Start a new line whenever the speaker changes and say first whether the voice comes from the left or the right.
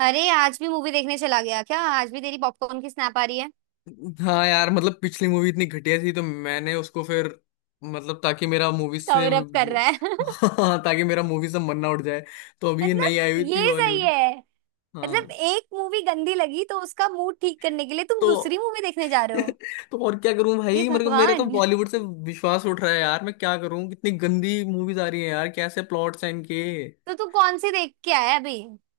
right: अरे आज भी मूवी देखने चला गया क्या? आज भी तेरी पॉपकॉर्न की स्नैप आ रही है।
left: हाँ यार, मतलब पिछली मूवी इतनी घटिया थी तो मैंने उसको फिर मतलब ताकि मेरा मूवी से
right: कवर अप कर रहा है।
left: हाँ, ताकि मेरा मूवी से मन ना उठ जाए। तो अभी ये नई
right: मतलब
left: आई हुई थी
right: ये सही
left: बॉलीवुड।
right: है। मतलब
left: हाँ।
right: एक मूवी गंदी लगी तो उसका मूड ठीक करने के लिए तुम
left: तो
right: दूसरी मूवी देखने जा रहे हो?
left: तो और क्या करूं
right: हे
left: भाई, मेरे को मेरा तो
right: भगवान।
left: बॉलीवुड से विश्वास उठ रहा है यार। मैं क्या करूं, कितनी गंदी मूवीज आ रही है यार, कैसे प्लॉट्स हैं इनके।
right: तो तू कौन सी देख के आया अभी?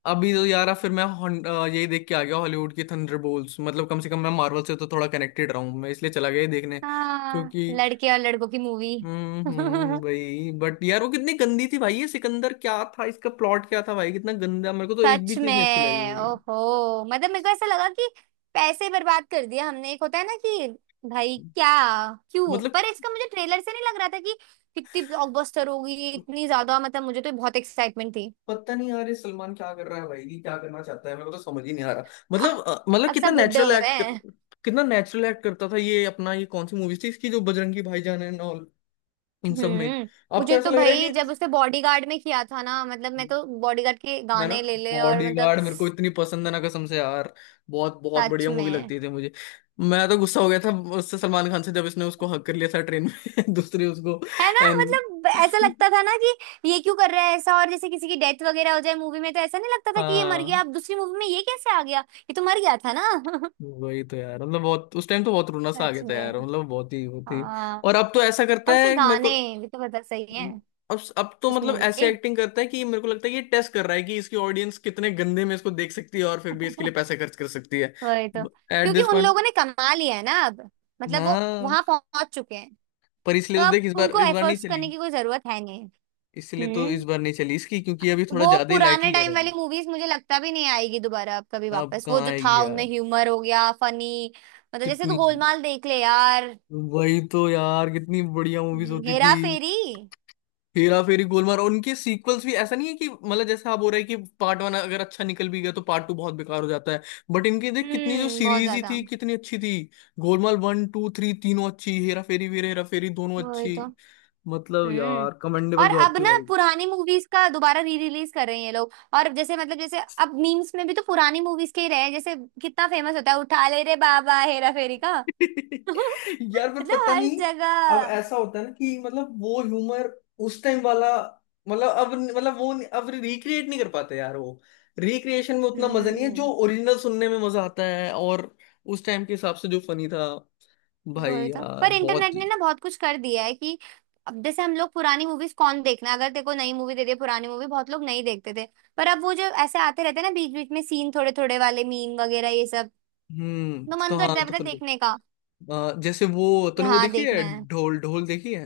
left: अभी तो यार, अब फिर मैं यही देख के आ गया, हॉलीवुड की थंडरबोल्ट्स। मतलब कम से कम मैं मार्वल से तो थोड़ा कनेक्टेड रहा हूं, मैं इसलिए चला गया ये देखने।
right: हाँ
left: क्योंकि
right: लड़के और लड़कों की मूवी।
left: वही बट यार वो कितनी गंदी थी भाई। ये सिकंदर क्या था, इसका प्लॉट क्या था भाई, कितना गंदा। मेरे को तो एक
right: सच
left: भी चीज नहीं अच्छी
right: में।
left: लगी।
right: ओहो, मतलब मेरे को ऐसा लगा कि पैसे बर्बाद कर दिया हमने। एक होता है ना कि भाई क्या, क्यों?
left: मतलब
right: पर इसका मुझे ट्रेलर से नहीं लग रहा था कि कितनी ब्लॉकबस्टर होगी इतनी ज्यादा। मतलब मुझे तो बहुत एक्साइटमेंट थी।
left: पता नहीं यार, ये सलमान क्या कर रहा है भाई, ये क्या करना चाहता है, मेरे को तो समझ ही नहीं आ रहा।
right: आह,
left: मतलब
right: अब
left: कितना
right: सब बुड्ढे
left: नेचुरल
right: हो गए हैं।
left: कितना नेचुरल एक्ट करता था ये अपना। ये कौन सी मूवी थी इसकी, जो बजरंगी भाईजान एंड ऑल, इन सब में।
right: हम्म।
left: अब तो
right: मुझे
left: ऐसा
right: तो
left: लग रहा
right: भाई
left: है
right: जब उसने बॉडीगार्ड में किया था ना, मतलब मैं
left: कि,
right: तो बॉडीगार्ड के
left: है ना,
right: गाने ले ले और मतलब
left: बॉडीगार्ड मेरे को इतनी पसंद है ना, कसम से यार। बहुत बहुत
right: सच
left: बढ़िया मूवी
right: में
left: लगती थी मुझे। मैं तो गुस्सा हो गया था उससे, सलमान खान से, जब इसने उसको हक कर लिया था ट्रेन में दूसरी उसको
right: है ना।
left: एंड
right: मतलब ऐसा लगता था ना कि ये क्यों कर रहा है ऐसा, और जैसे किसी की डेथ वगैरह हो जाए मूवी में तो ऐसा नहीं लगता था कि ये मर गया,
left: हाँ,
right: अब दूसरी मूवी में ये कैसे आ गया। ये तो मर गया था ना।
left: वही तो यार। मतलब बहुत, उस टाइम तो बहुत रोना सा आ
right: सच
left: गया था यार,
right: में।
left: मतलब बहुत ही वो थी।
right: हाँ
left: और अब तो ऐसा करता
right: और उसके
left: है मेरे
right: गाने
left: को।
right: भी तो पता सही है
left: अब तो
right: उस
left: मतलब
right: मूवी
left: ऐसी
right: के।
left: एक्टिंग करता है कि मेरे को लगता है कि ये टेस्ट कर रहा है कि इसकी ऑडियंस कितने गंदे में इसको देख सकती है, और फिर भी इसके लिए पैसे खर्च कर सकती है।
right: वही तो।
left: एट
right: क्योंकि
left: दिस
right: उन
left: पॉइंट।
right: लोगों ने कमा लिया है ना अब। मतलब वो
left: हाँ,
right: वहां पहुंच चुके हैं,
left: पर
right: तो
left: इसलिए तो
right: अब
left: देख,
right: उनको
left: इस बार नहीं
right: एफर्ट्स
left: चली।
right: करने की कोई जरूरत है नहीं।
left: इसलिए तो इस
right: हम्म।
left: बार नहीं चली इसकी, क्योंकि अभी थोड़ा
right: वो
left: ज्यादा ही
right: पुराने
left: लाइटली ले
right: टाइम
left: रहे
right: वाली
left: हैं।
right: मूवीज मुझे लगता भी नहीं आएगी दोबारा अब कभी
left: अब
right: वापस। वो
left: कहाँ
right: जो था
left: आएगी
right: उनमें
left: यार।
right: ह्यूमर हो गया फनी, मतलब जैसे तू
left: कितनी,
right: गोलमाल देख ले यार।
left: वही तो यार, कितनी बढ़िया मूवीज होती थी।
right: हेरा फेरी।
left: हेरा फेरी, गोलमाल और उनके सीक्वल्स भी ऐसा नहीं है कि, मतलब जैसा आप बोल रहे हैं कि पार्ट 1 अगर अच्छा निकल भी गया तो पार्ट 2 बहुत बेकार हो जाता है। बट इनकी देख कितनी, जो
right: बहुत
left: सीरीज ही
right: ज्यादा।
left: थी कितनी अच्छी थी। गोलमाल 1 2 3 तीनों अच्छी, हेरा फेरी, वीर हेरा फेरी दोनों
right: वही
left: अच्छी।
right: तो।
left: मतलब
right: हम्म।
left: यार, कमेंडेबल
right: और
left: जॉब
right: अब
left: थी
right: ना
left: भाई।
right: पुरानी मूवीज का दोबारा री रिलीज कर रहे हैं ये लोग। और जैसे मतलब जैसे अब मीम्स में भी तो पुरानी मूवीज के ही रहे हैं। जैसे कितना फेमस होता है उठा ले रे बाबा हेरा फेरी का।
left: यार पर
right: मतलब
left: पता
right: हर
left: नहीं, अब
right: जगह।
left: ऐसा होता है ना कि मतलब वो ह्यूमर, उस टाइम वाला, मतलब अब मतलब वो नहीं- अब रिक्रिएट नहीं कर पाते यार वो। रिक्रिएशन में उतना मजा नहीं है जो
right: हम्म
left: ओरिजिनल सुनने में मजा आता है। और उस टाइम के हिसाब से जो फनी था, भाई
right: वही तो।
left: यार
right: पर
left: बहुत।
right: इंटरनेट ने ना बहुत कुछ कर दिया है कि अब जैसे हम लोग पुरानी मूवीज कौन देखना, अगर देखो नई मूवी दे दे पुरानी मूवी बहुत लोग नहीं देखते थे। पर अब वो जो ऐसे आते रहते हैं ना बीच बीच में सीन थोड़े थोड़े वाले मीम वगैरह ये सब, तो
left: तो
right: मन
left: हाँ,
right: करता है
left: तो
right: पता है
left: फिर
right: देखने का
left: जैसे वो,
right: कि
left: तूने वो
right: हाँ
left: देखी
right: देखना
left: है,
right: है।
left: ढोल ढोल देखी है।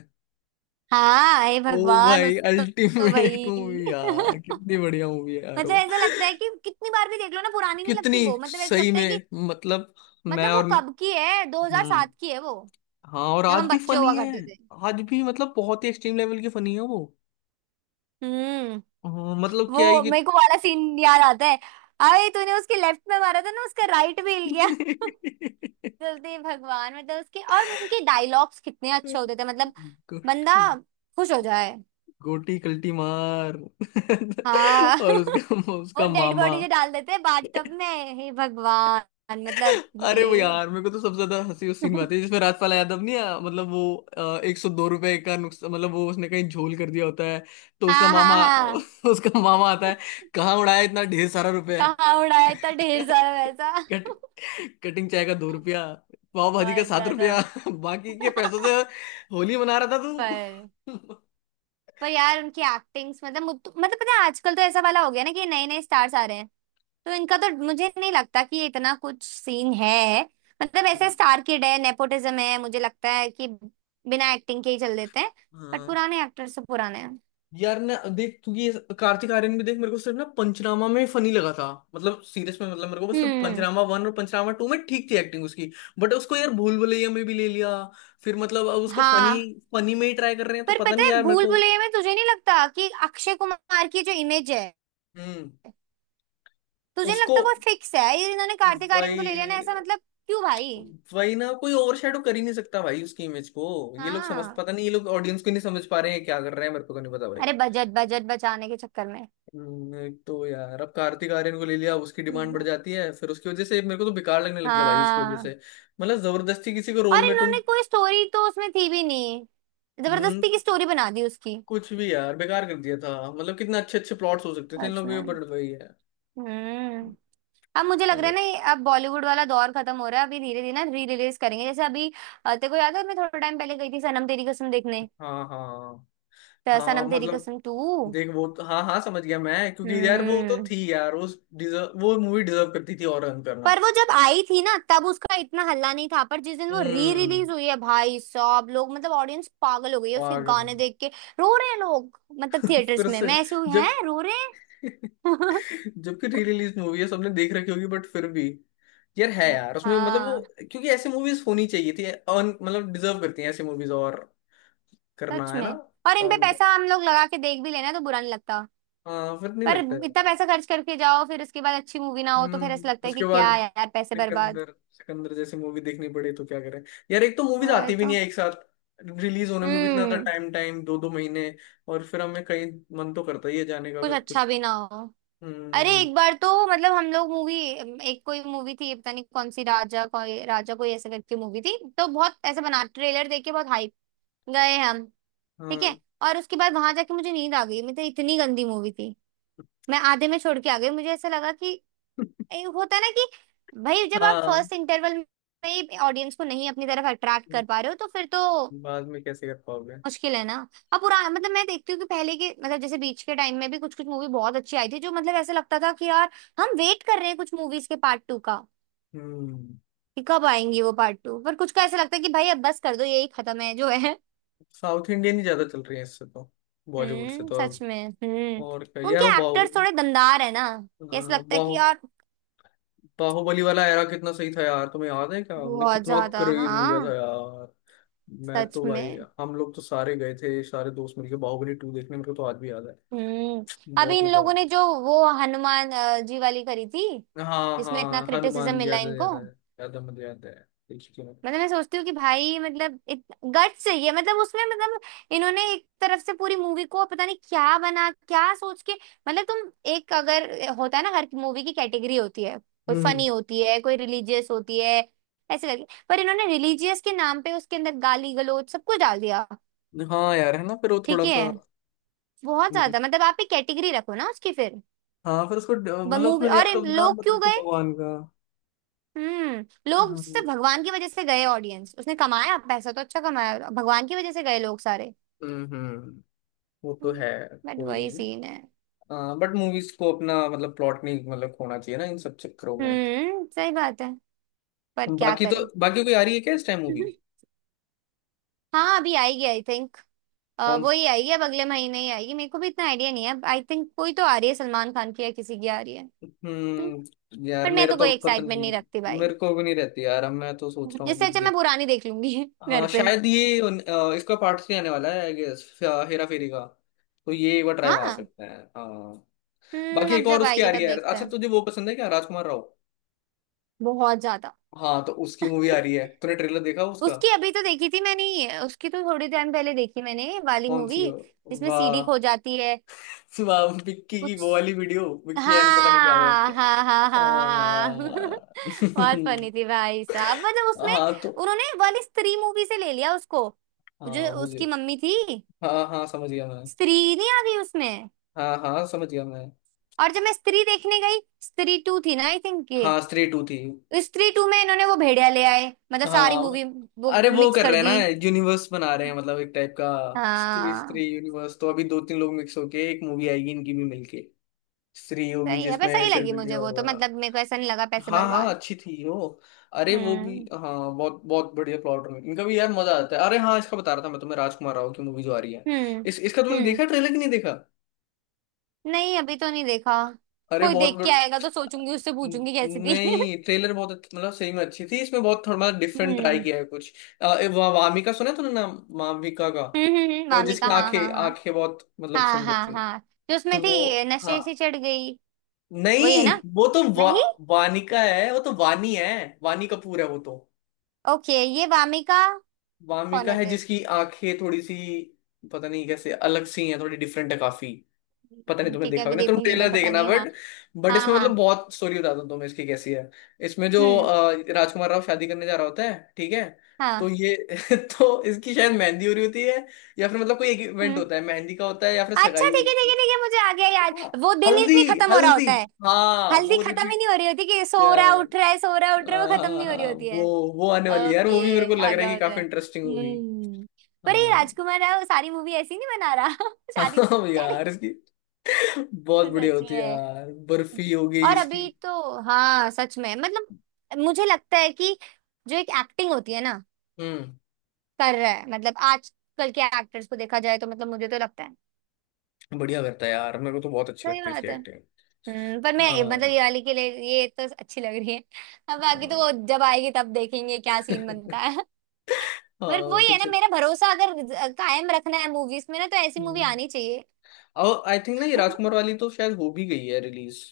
right: हाँ हे
left: ओ
right: भगवान। उस
left: भाई,
right: तो, तो
left: अल्टीमेट
right: भाई।
left: मूवी यार, कितनी बढ़िया मूवी है यार
right: मतलब
left: वो।
right: ऐसा लगता है कि कितनी बार भी देख लो ना पुरानी नहीं
left: कितनी,
right: लगती वो। मतलब ऐसा
left: सही
right: लगता है
left: में,
right: कि
left: मतलब, मैं
right: मतलब वो
left: और
right: कब की है,
left: हम्म
right: 2007 की है वो,
left: हाँ, और
right: जब
left: आज
right: हम
left: भी
right: बच्चे
left: फनी
right: हुआ
left: है।
right: करते थे।
left: आज भी मतलब बहुत ही एक्सट्रीम लेवल की फनी है वो।
right: हम्म।
left: हाँ, मतलब क्या ही
right: वो
left: कि
right: मेरे को वाला सीन याद आता है, अरे तूने उसके लेफ्ट में मारा था ना उसका राइट भी हिल गया। जल्दी भगवान, मतलब उसके और उनके डायलॉग्स कितने अच्छे होते थे मतलब, बंदा खुश हो जाए।
left: गोटी कल्टी मार
right: हाँ।
left: और उसका,
right: वो
left: उसका
right: डेड
left: मामा।
right: बॉडी जो डाल देते हैं बाथटब में, हे भगवान मतलब हे।
left: अरे वो यार, मेरे को तो सबसे ज्यादा हंसी उस सीन में आती है जिसमें राजपाल यादव, नहीं आ, मतलब वो 102 रुपए का नुकसान, मतलब वो उसने कहीं झोल कर दिया होता है। तो उसका
right: हाँ हाँ
left: मामा
right: हाँ।
left: उसका मामा आता है। कहाँ उड़ाया इतना ढेर सारा रुपया
right: कहाँ उड़ाया था ढेर सारा वैसा।
left: कट, कटिंग चाय का 2 रुपया, पाव भाजी का
right: बहुत
left: सात
right: ज्यादा।
left: रुपया बाकी के पैसों से होली मना रहा था तू।
right: पर पर यार उनकी एक्टिंग्स मतलब मतलब पता है आजकल तो ऐसा वाला हो गया ना कि नए नए स्टार्स आ रहे हैं। तो इनका तो मुझे नहीं लगता कि ये इतना कुछ सीन है। मतलब ऐसे स्टार किड है, नेपोटिज्म है, मुझे लगता है कि बिना एक्टिंग के ही चल देते हैं। बट
left: हाँ
right: पुराने एक्टर्स तो पुराने हैं।
left: यार, ना देख तू ये, कार्तिक आर्यन भी देख। मेरे को सिर्फ ना पंचनामा में फनी लगा था। मतलब सीरियस में, मतलब मेरे को वो सिर्फ
right: हम्म
left: पंचनामा 1 और पंचनामा 2 में ठीक थी एक्टिंग उसकी। बट उसको यार भूल भुलैया में भी ले लिया, फिर मतलब अब उसको फनी,
right: हाँ।
left: फनी में ही ट्राई कर रहे हैं। तो
right: पर
left: पता
right: पता
left: नहीं
right: है
left: यार मेरे
right: भूल
left: को।
right: भुलैया में तुझे नहीं लगता कि अक्षय कुमार की जो इमेज है,
left: हम्म।
right: तुझे नहीं
left: उसको
right: लगता वो फिक्स है? ये इन्होंने कार्तिक आर्यन को ले लिया ना
left: वही,
right: ऐसा, मतलब क्यों भाई?
left: वही ना, कोई ओवरशैडो कर ही नहीं सकता भाई उसकी इमेज को। ये लोग समझ,
right: हाँ,
left: पता नहीं ये लोग ऑडियंस को नहीं समझ पा रहे हैं, क्या कर रहे हैं, मेरे को तो नहीं पता भाई।
right: अरे बजट बजट बचाने के चक्कर
left: एक तो यार अब कार्तिक आर्यन को ले लिया, अब उसकी डिमांड बढ़
right: में।
left: जाती है, फिर उसकी वजह से मेरे को तो बेकार लगने लग गया भाई इसकी वजह से।
right: हाँ।
left: मतलब जबरदस्ती किसी को रोल
right: और
left: में तुम।
right: इन्होंने कोई स्टोरी तो उसमें थी भी नहीं,
left: हम्म,
right: जबरदस्ती की स्टोरी बना दी उसकी।
left: कुछ भी यार बेकार कर दिया था। मतलब कितने अच्छे अच्छे प्लॉट्स हो सकते थे इन
right: सच
left: लोगों के
right: में।
left: ऊपर, वही है।
right: हम्म। अब मुझे लग रहा है
left: अरे
right: ना ये अब बॉलीवुड वाला दौर खत्म हो रहा है, अभी धीरे धीरे ना री रिलीज करेंगे जैसे अभी। तेरे को याद है मैं थोड़ा टाइम पहले गई थी सनम तेरी कसम देखने?
left: हाँ हाँ
right: तो
left: हाँ,
right: सनम तेरी
left: मतलब
right: कसम टू।
left: देख वो तो, हाँ हाँ समझ गया मैं। क्योंकि यार वो तो
right: हम्म।
left: थी यार, उस डिजर्व, वो मूवी डिजर्व करती थी, और रन करना।
right: पर वो जब आई थी ना तब उसका इतना हल्ला नहीं था, पर जिस दिन वो री
left: हम्म,
right: रिलीज हुई है भाई साहब, लोग मतलब ऑडियंस पागल हो गई है उसके
left: पागल
right: गाने देख के। रो रहे हैं लोग मतलब थिएटर्स
left: फिर
right: में,
left: से
right: मैं ऐसे हुई है
left: जब
right: रो रहे हैं।
left: जबकि री रिलीज मूवी है, सबने देख रखी होगी, बट फिर भी। यार है यार उसमें, मतलब वो,
right: हाँ
left: क्योंकि ऐसी मूवीज होनी चाहिए थी अर्न, मतलब डिजर्व करती हैं ऐसी मूवीज, और करना
right: सच
left: है ना।
right: में। और इन पे
left: earn-
right: पैसा हम लोग लगा के देख भी लेना तो बुरा नहीं लगता।
left: हाँ फिर नहीं
right: पर
left: लगता है
right: इतना
left: यार।
right: पैसा खर्च करके जाओ फिर उसके बाद अच्छी मूवी ना हो तो फिर ऐसा लगता है
left: उसके
right: कि
left: बाद,
right: क्या यार पैसे बर्बाद।
left: सिकंदर सिकंदर जैसी मूवी देखनी पड़े तो क्या करें। यार, एक तो मूवीज
right: वही
left: आती भी
right: तो।
left: नहीं है एक साथ, रिलीज होने में भी इतना
right: हम्म।
left: टाइम, टाइम दो दो महीने। और फिर हमें कहीं, मन तो करता ही है जाने का,
right: कुछ
left: फिर कुछ।
right: अच्छा भी ना हो। अरे
left: हम्म,
right: एक बार तो मतलब हम लोग मूवी, एक कोई मूवी थी पता नहीं कौन सी, राजा कोई ऐसे करके मूवी थी, तो बहुत ऐसे बना ट्रेलर देख के बहुत हाइप, गए हम। ठीक
left: हाँ।
right: है, और उसके बाद वहां जाके मुझे नींद आ गई, मतलब इतनी गंदी मूवी थी। मैं आधे में छोड़ के आ गई, मुझे ऐसा लगा कि होता है ना कि भाई जब आप
left: हाँ,
right: फर्स्ट इंटरवल में ही ऑडियंस को नहीं अपनी तरफ अट्रैक्ट कर पा रहे हो तो फिर तो
left: बाद में कैसे कर पाओगे।
right: मुश्किल है ना। अब पुराना मतलब मैं देखती हूँ कि पहले के, मतलब जैसे बीच के टाइम में भी कुछ कुछ मूवी बहुत अच्छी आई थी जो, मतलब ऐसा लगता था कि यार हम वेट कर रहे हैं कुछ मूवीज के पार्ट टू का
left: हम्म,
right: कि कब आएंगी वो पार्ट टू, पर कुछ का ऐसा लगता है कि भाई अब बस कर दो यही खत्म है जो है।
left: साउथ इंडियन ही ज्यादा चल रही है इससे तो। बॉलीवुड से
right: हम्म।
left: तो
right: सच
left: अब,
right: में। हम्म।
left: और क्या यार। वो
right: उनके एक्टर्स
left: बाहुबली,
right: थोड़े दमदार है ना कि ऐसा
left: अ,
right: लगता है कि
left: बाहु
right: यार।
left: बाहुबली वाला एरा कितना सही था यार, तुम्हें याद है क्या? मतलब
right: बहुत
left: कितना
right: ज्यादा
left: क्रेज हो गया
right: हाँ।
left: था यार। मैं
right: सच
left: तो भाई,
right: में
left: हम लोग तो सारे गए थे, सारे दोस्त मिलके बाहुबली 2 देखने, मेरे को तो आज भी याद है।
right: हम्म। अभी
left: बहुत
right: इन
left: मजा
right: लोगों ने जो वो हनुमान जी वाली करी थी,
left: आया। हाँ
right: जिसमें इतना
left: हाँ,
right: क्रिटिसिज्म
left: हनुमान
right: मिला
left: याद है
right: इनको।
left: याद है। याद है, मुझे याद है, देखी थी मैंने।
right: मतलब मैं सोचती हूँ कि भाई मतलब गट चाहिए मतलब उसमें मतलब, इन्होंने एक तरफ से पूरी मूवी को पता नहीं क्या बना क्या सोच के। मतलब तुम एक अगर, होता है ना हर मूवी की कैटेगरी होती है, कोई
left: हम्म।
right: फनी होती है कोई रिलीजियस होती है ऐसे करके। पर इन्होंने रिलीजियस के नाम पे उसके अंदर गाली गलौज सब कुछ डाल दिया।
left: हाँ यार, है ना, फिर वो
right: ठीक
left: थोड़ा
right: है।
left: सा।
right: बहुत
left: हम्म,
right: ज्यादा, मतलब आप एक कैटेगरी रखो ना उसकी फिर।
left: हाँ, फिर उसको मतलब
right: मूवी
left: उसमें
right: और
left: याद, तो नाम
right: लोग
left: मत
right: क्यों
left: रखो
right: गए?
left: भगवान का।
right: हम्म। लोग
left: हाँ,
right: सिर्फ भगवान की वजह से गए ऑडियंस, उसने कमाया पैसा तो अच्छा कमाया, भगवान की वजह से गए लोग सारे।
left: हम्म, वो तो है।
right: बट
left: कोई
right: वही
left: नहीं,
right: सीन है।
left: बट मूवीज को अपना मतलब प्लॉट नहीं, मतलब खोना चाहिए ना इन सब चक्करों में।
right: सही बात है। पर क्या
left: बाकी तो,
right: करें?
left: बाकी कोई आ रही है क्या इस टाइम मूवी?
right: हाँ अभी आएगी आई थिंक,
left: कौन?
right: वो ही आएगी, अब अगले महीने ही आएगी। मेरे को भी इतना आइडिया नहीं है आई थिंक, कोई तो आ रही है सलमान खान की या किसी की आ रही है। हम्म,
left: हम्म, यार
right: पर मैं
left: मेरा
right: तो
left: तो
right: कोई
left: अब पता
right: एक्साइटमेंट
left: नहीं।
right: नहीं रखती भाई।
left: मेरे को भी नहीं रहती यार, अब मैं तो सोच रहा हूँ
right: इससे
left: कि
right: अच्छा मैं
left: देख।
right: पुरानी देख लूंगी।
left: हाँ,
right: घर पे।
left: शायद ये इसका पार्ट 3 आने वाला है, आई गेस, हेरा फेरी का। तो ये एक बार ट्राई मार
right: हाँ
left: सकते हैं, हाँ।
right: हम्म।
left: बाकी
right: अब
left: एक और
right: जब
left: उसकी आ
right: आएगी
left: रही
right: तब
left: है यार।
right: देखते
left: अच्छा,
right: हैं।
left: तुझे वो पसंद है क्या, राजकुमार राव?
right: बहुत ज्यादा।
left: हाँ, तो उसकी मूवी आ रही है, तूने ट्रेलर देखा उसका?
right: उसकी अभी तो देखी थी मैंने ये, उसकी तो थोड़ी टाइम पहले देखी मैंने वाली
left: कौन सी
right: मूवी
left: हो?
right: जिसमें
left: वाह
right: सीडी खो जाती है
left: वाह, विक्की की
right: कुछ।
left: वो वाली वीडियो, विक्की एंड पता नहीं क्या हुआ।
right: हाँ हाँ हाँ हाँ
left: आ,
right: हाँ। बहुत फनी थी भाई साहब, मतलब उसमें
left: हाँ तो,
right: उन्होंने वाली स्त्री मूवी से ले लिया उसको, जो
left: हाँ
right: उसकी
left: मुझे,
right: मम्मी थी,
left: हाँ हाँ समझ गया मैं,
right: स्त्री नहीं आ गई उसमें।
left: हाँ हाँ समझ गया मैं।
right: और जब मैं स्त्री देखने गई, स्त्री टू थी ना आई थिंक ये,
left: हाँ स्त्री 2 थी।
right: तो स्त्री टू में इन्होंने वो भेड़िया ले आए मतलब सारी
left: हाँ,
right: मूवी, वो
left: अरे वो
right: मिक्स
left: कर
right: कर
left: रहे हैं ना,
right: दी।
left: यूनिवर्स बना रहे हैं, मतलब एक टाइप का, स्त्री,
right: हाँ
left: स्त्री यूनिवर्स। तो अभी दो तीन लोग मिक्स होके एक मूवी आएगी इनकी भी मिलके, स्त्री होगी
right: सही है पर सही
left: जिसमें फिर
right: लगी
left: बिल्डिया
right: मुझे वो तो,
left: होगा।
right: मतलब मेरे को ऐसा नहीं लगा पैसे
left: हाँ हाँ,
right: बर्बाद।
left: अच्छी थी वो। अरे वो भी,
right: हम्म
left: हाँ बहुत बहुत बढ़िया प्लॉट है इनका भी यार, मजा आता है। अरे हाँ, इसका बता रहा था मैं तुम्हें, राजकुमार राव की मूवी जो आ रही है,
right: हम्म
left: इस इसका तुमने
right: हम्म।
left: देखा ट्रेलर कि नहीं देखा?
right: नहीं अभी तो नहीं देखा।
left: अरे
right: कोई
left: बहुत
right: देख
left: बड़...
right: के आएगा तो सोचूंगी, उससे पूछूंगी कैसी थी।
left: नहीं, ट्रेलर बहुत मतलब सही में अच्छी थी। इसमें बहुत थोड़ा डिफरेंट ट्राई
right: हम्म
left: किया है कुछ। वामिका, सुना है तूने नाम वामिका का? तो जिसकी
right: वामिका हाँ
left: आंखें,
right: हाँ हाँ।
left: आंखें बहुत मतलब
right: हाँ
left: सुंदर
right: हाँ
left: थी।
right: हाँ। जो उसमें
left: तो
right: थी
left: वो,
right: ये
left: हाँ,
right: नशे से चढ़ गई, वही है
left: नहीं
right: ना?
left: वो तो
right: नहीं,
left: वानिका है वो तो, वानी है, वानी कपूर है वो तो।
right: ओके ये वामिका कौन
left: वामिका
right: है
left: है
right: फिर?
left: जिसकी आंखें थोड़ी सी, पता नहीं कैसे अलग सी हैं, थोड़ी डिफरेंट है काफी। पता नहीं तुमने
right: ठीक है
left: देखा
right: अभी
left: होगा ना, तुम
right: देखूंगी
left: ट्रेलर
right: मैं पता
left: देखना,
right: नहीं। हाँ
left: बट
right: हाँ
left: इसमें
right: हाँ।
left: मतलब बहुत, स्टोरी बताता हूँ तुम्हें इसकी कैसी है। इसमें जो
right: हम्म
left: राजकुमार राव शादी करने जा रहा होता है ठीक है। तो
right: हाँ।
left: ये तो इसकी शायद मेहंदी हो रही होती है, या फिर मतलब कोई एक इवेंट
right: हम्म
left: होता है, मेहंदी का होता है, या फिर
right: अच्छा
left: सगाई हो रही
right: ठीक है
left: होती
right: ठीक
left: है।
right: है ठीक है, मुझे आ गया याद।
left: देखा?
right: वो दिन ही
left: हल्दी,
right: नहीं खत्म हो रहा
left: हल्दी,
right: होता है।
left: हाँ
right: हल्दी
left: वो
right: खत्म ही
left: रिपीट
right: नहीं हो रही होती कि सो
left: किया
right: रहा है,
left: है।
right: उठ रहा है, सो रहा है, उठ रहा है,
left: हाँ
right: वो खत्म
left: हाँ
right: नहीं हो रही
left: हाँ,
right: होती है।
left: वो आने वाली है यार, वो भी मेरे को
right: ओके
left: लग
right: आ
left: रहा है
right: गया
left: कि
right: मुझे।
left: काफी इंटरेस्टिंग होगी।
right: हम्म। पर ये
left: हाँ,
right: राजकुमार राव सारी मूवी ऐसी नहीं बना रहा। शादी
left: हाँ
right: शादी।
left: यार इसकी बहुत बढ़िया
right: सच
left: होती है
right: में।
left: यार, बर्फी हो गई
right: और
left: इसकी।
right: अभी तो हाँ सच में, मतलब मुझे लगता है कि जो एक एक्टिंग होती है ना
left: हम्म,
right: कर रहा है, मतलब आजकल के एक्टर्स को देखा जाए तो मतलब मुझे तो लगता है।
left: बढ़िया करता है यार, मेरे को तो बहुत अच्छी
right: सही
left: लगती है इसकी
right: बात है।
left: एक्टिंग।
right: हम्म। पर मैं मतलब
left: हाँ,
right: ये वाली के लिए ये तो अच्छी लग रही है। अब बाकी तो
left: हाँ
right: वो जब आएगी तब देखेंगे क्या सीन बनता है।
left: हाँ,
right: पर
left: वो
right: वही
left: तो
right: है ना,
left: चल,
right: मेरा भरोसा अगर कायम रखना है मूवीज में ना तो ऐसी मूवी
left: हम्म।
right: आनी चाहिए।
left: और आई थिंक ना, ये राजकुमार वाली तो शायद हो भी गई है रिलीज।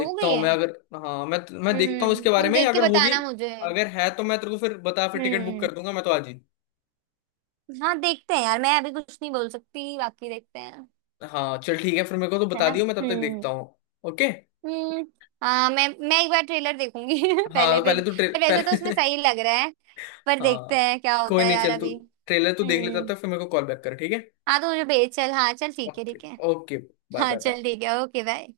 right: हो गई
left: हूँ
right: है।
left: मैं अगर, हाँ मैं देखता हूँ इसके बारे
right: तुम
left: में
right: देख के
left: अगर होगी।
right: बताना मुझे।
left: अगर है तो मैं तेरे को फिर बता, फिर टिकट बुक
right: हम्म
left: कर दूंगा मैं तो आज ही।
right: हाँ देखते हैं यार, मैं अभी कुछ नहीं बोल सकती बाकी देखते हैं।
left: हाँ चल ठीक है, फिर मेरे को तो
right: है
left: बता
right: ना
left: दियो, मैं तब तक
right: हम्म।
left: देखता हूँ। ओके।
right: हम्म हाँ मैं एक बार ट्रेलर देखूंगी।
left: हाँ
right: पहले
left: तो पहले
right: फिर।
left: तू ट्रे
right: पर वैसे तो उसमें
left: पहले
right: सही लग रहा है, पर देखते
left: हाँ
right: हैं क्या होता
left: कोई
right: है
left: नहीं,
right: यार
left: चल तू
right: अभी।
left: ट्रेलर तू देख ले, तब
right: हम्म।
left: तक फिर मेरे को कॉल बैक कर, ठीक है।
right: हाँ तो मुझे भेज चल। हाँ चल ठीक है
left: ओके,
right: ठीक है।
left: ओके, बाय
right: हाँ
left: बाय बाय।
right: चल ठीक है, ओके बाय।